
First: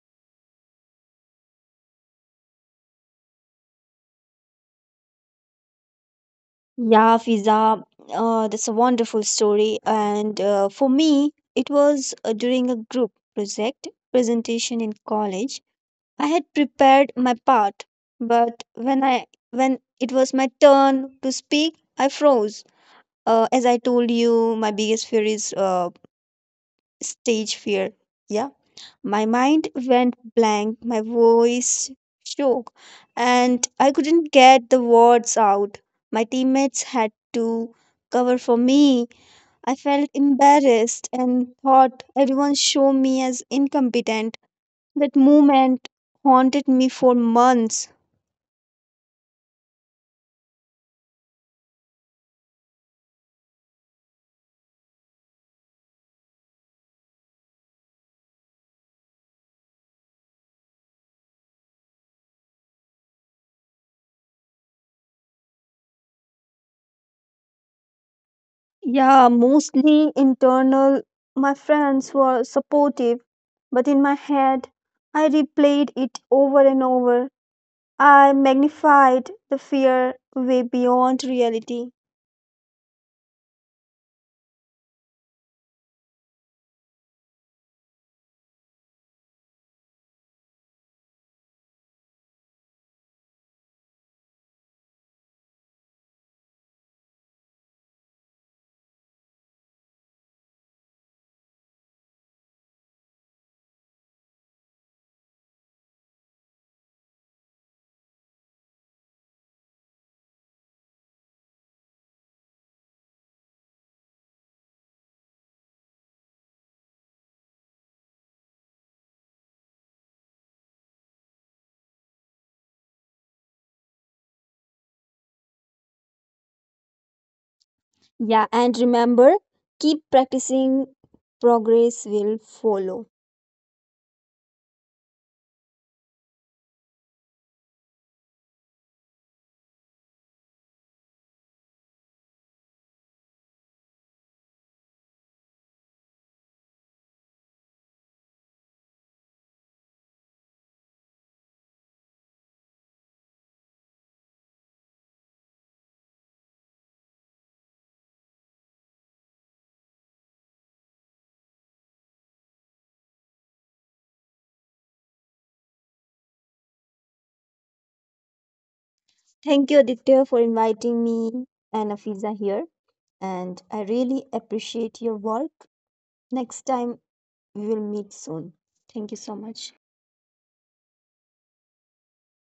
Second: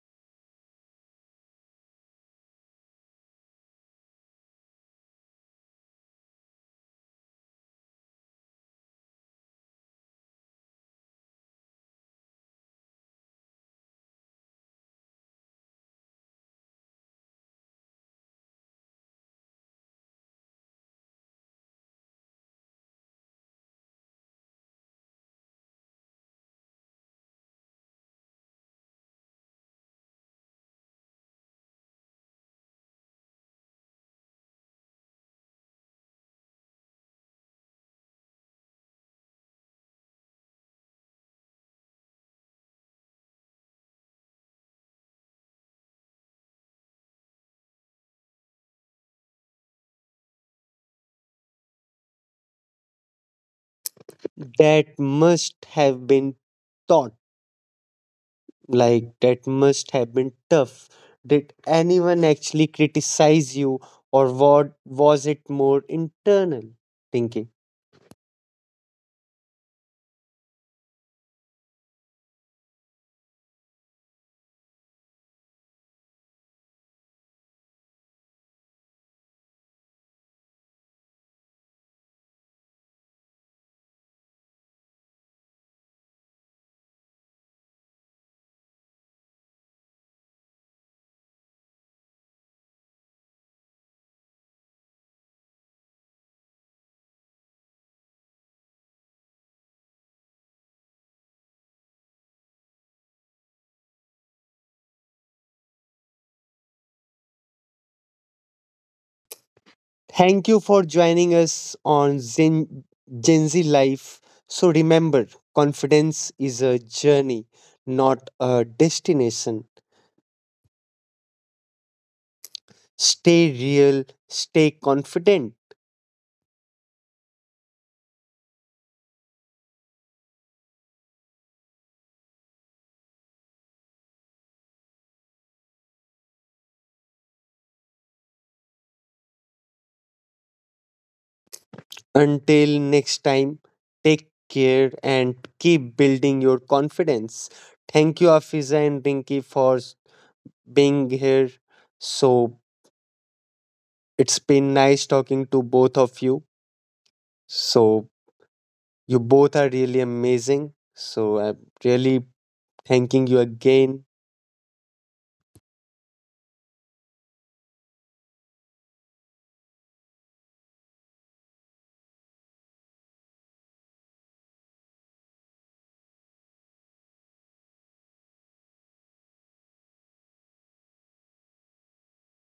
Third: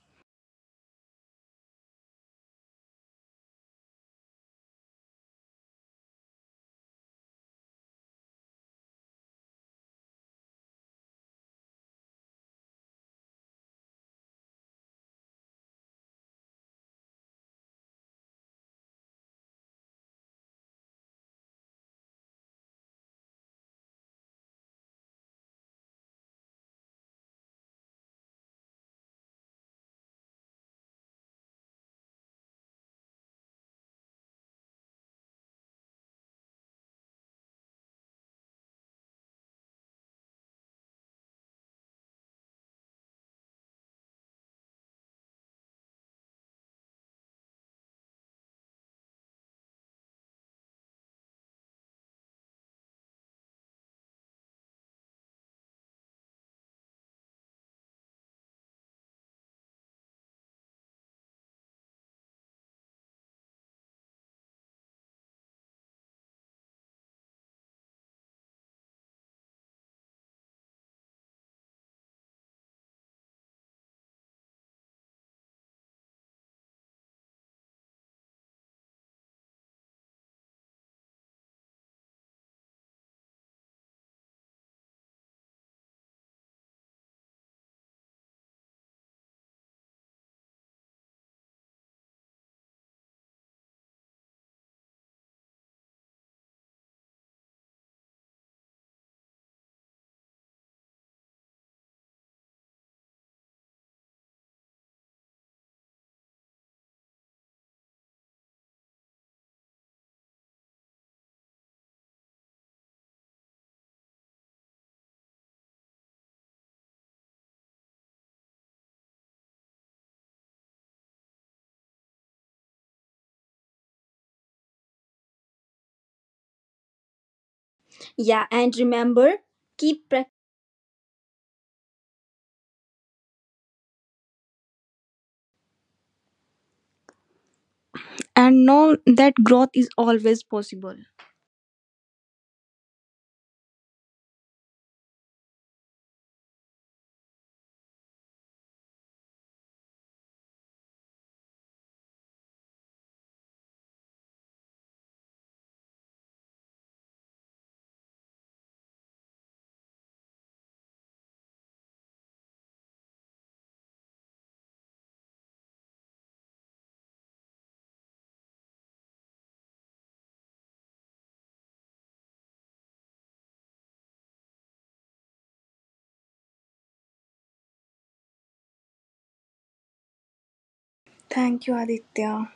S3: Yeah, Fiza, that's a wonderful story. And for me, it was during a group project presentation in college. I had prepared my part, but when it was my turn to speak, I froze. As I told you, my biggest fear is stage fear. Yeah, my mind went blank, my voice shook, and I couldn't get the words out. My teammates had to cover for me. I felt embarrassed and thought everyone saw me as incompetent. That moment haunted me for months.
S1: That must have been thought, like, that must have been tough. Did anyone actually criticize you, or what was it more internal thinking?
S3: Yeah, mostly internal. My friends were supportive, but in my head, I replayed it over and over. I magnified the fear way beyond reality.
S1: Thank you for joining us on Gen Z Life. So remember, confidence is a journey, not a destination. Stay real, stay confident.
S3: Yeah,
S2: Yeah, and
S3: and remember,
S2: remember,
S3: keep
S2: keep practicing
S3: practicing, progress will follow.
S2: and know that growth is always possible.
S1: Until next time, take care and keep building your confidence. Thank you, Afiza and Rinki, for being here. So it's been nice talking to both of you. So you both are really amazing. So I'm really Thanking you again
S3: Thank you, Aditya, for inviting me and Afiza here. And I really appreciate your work. Next time, we will meet soon. Thank you so much.
S2: Thank you, Aditya.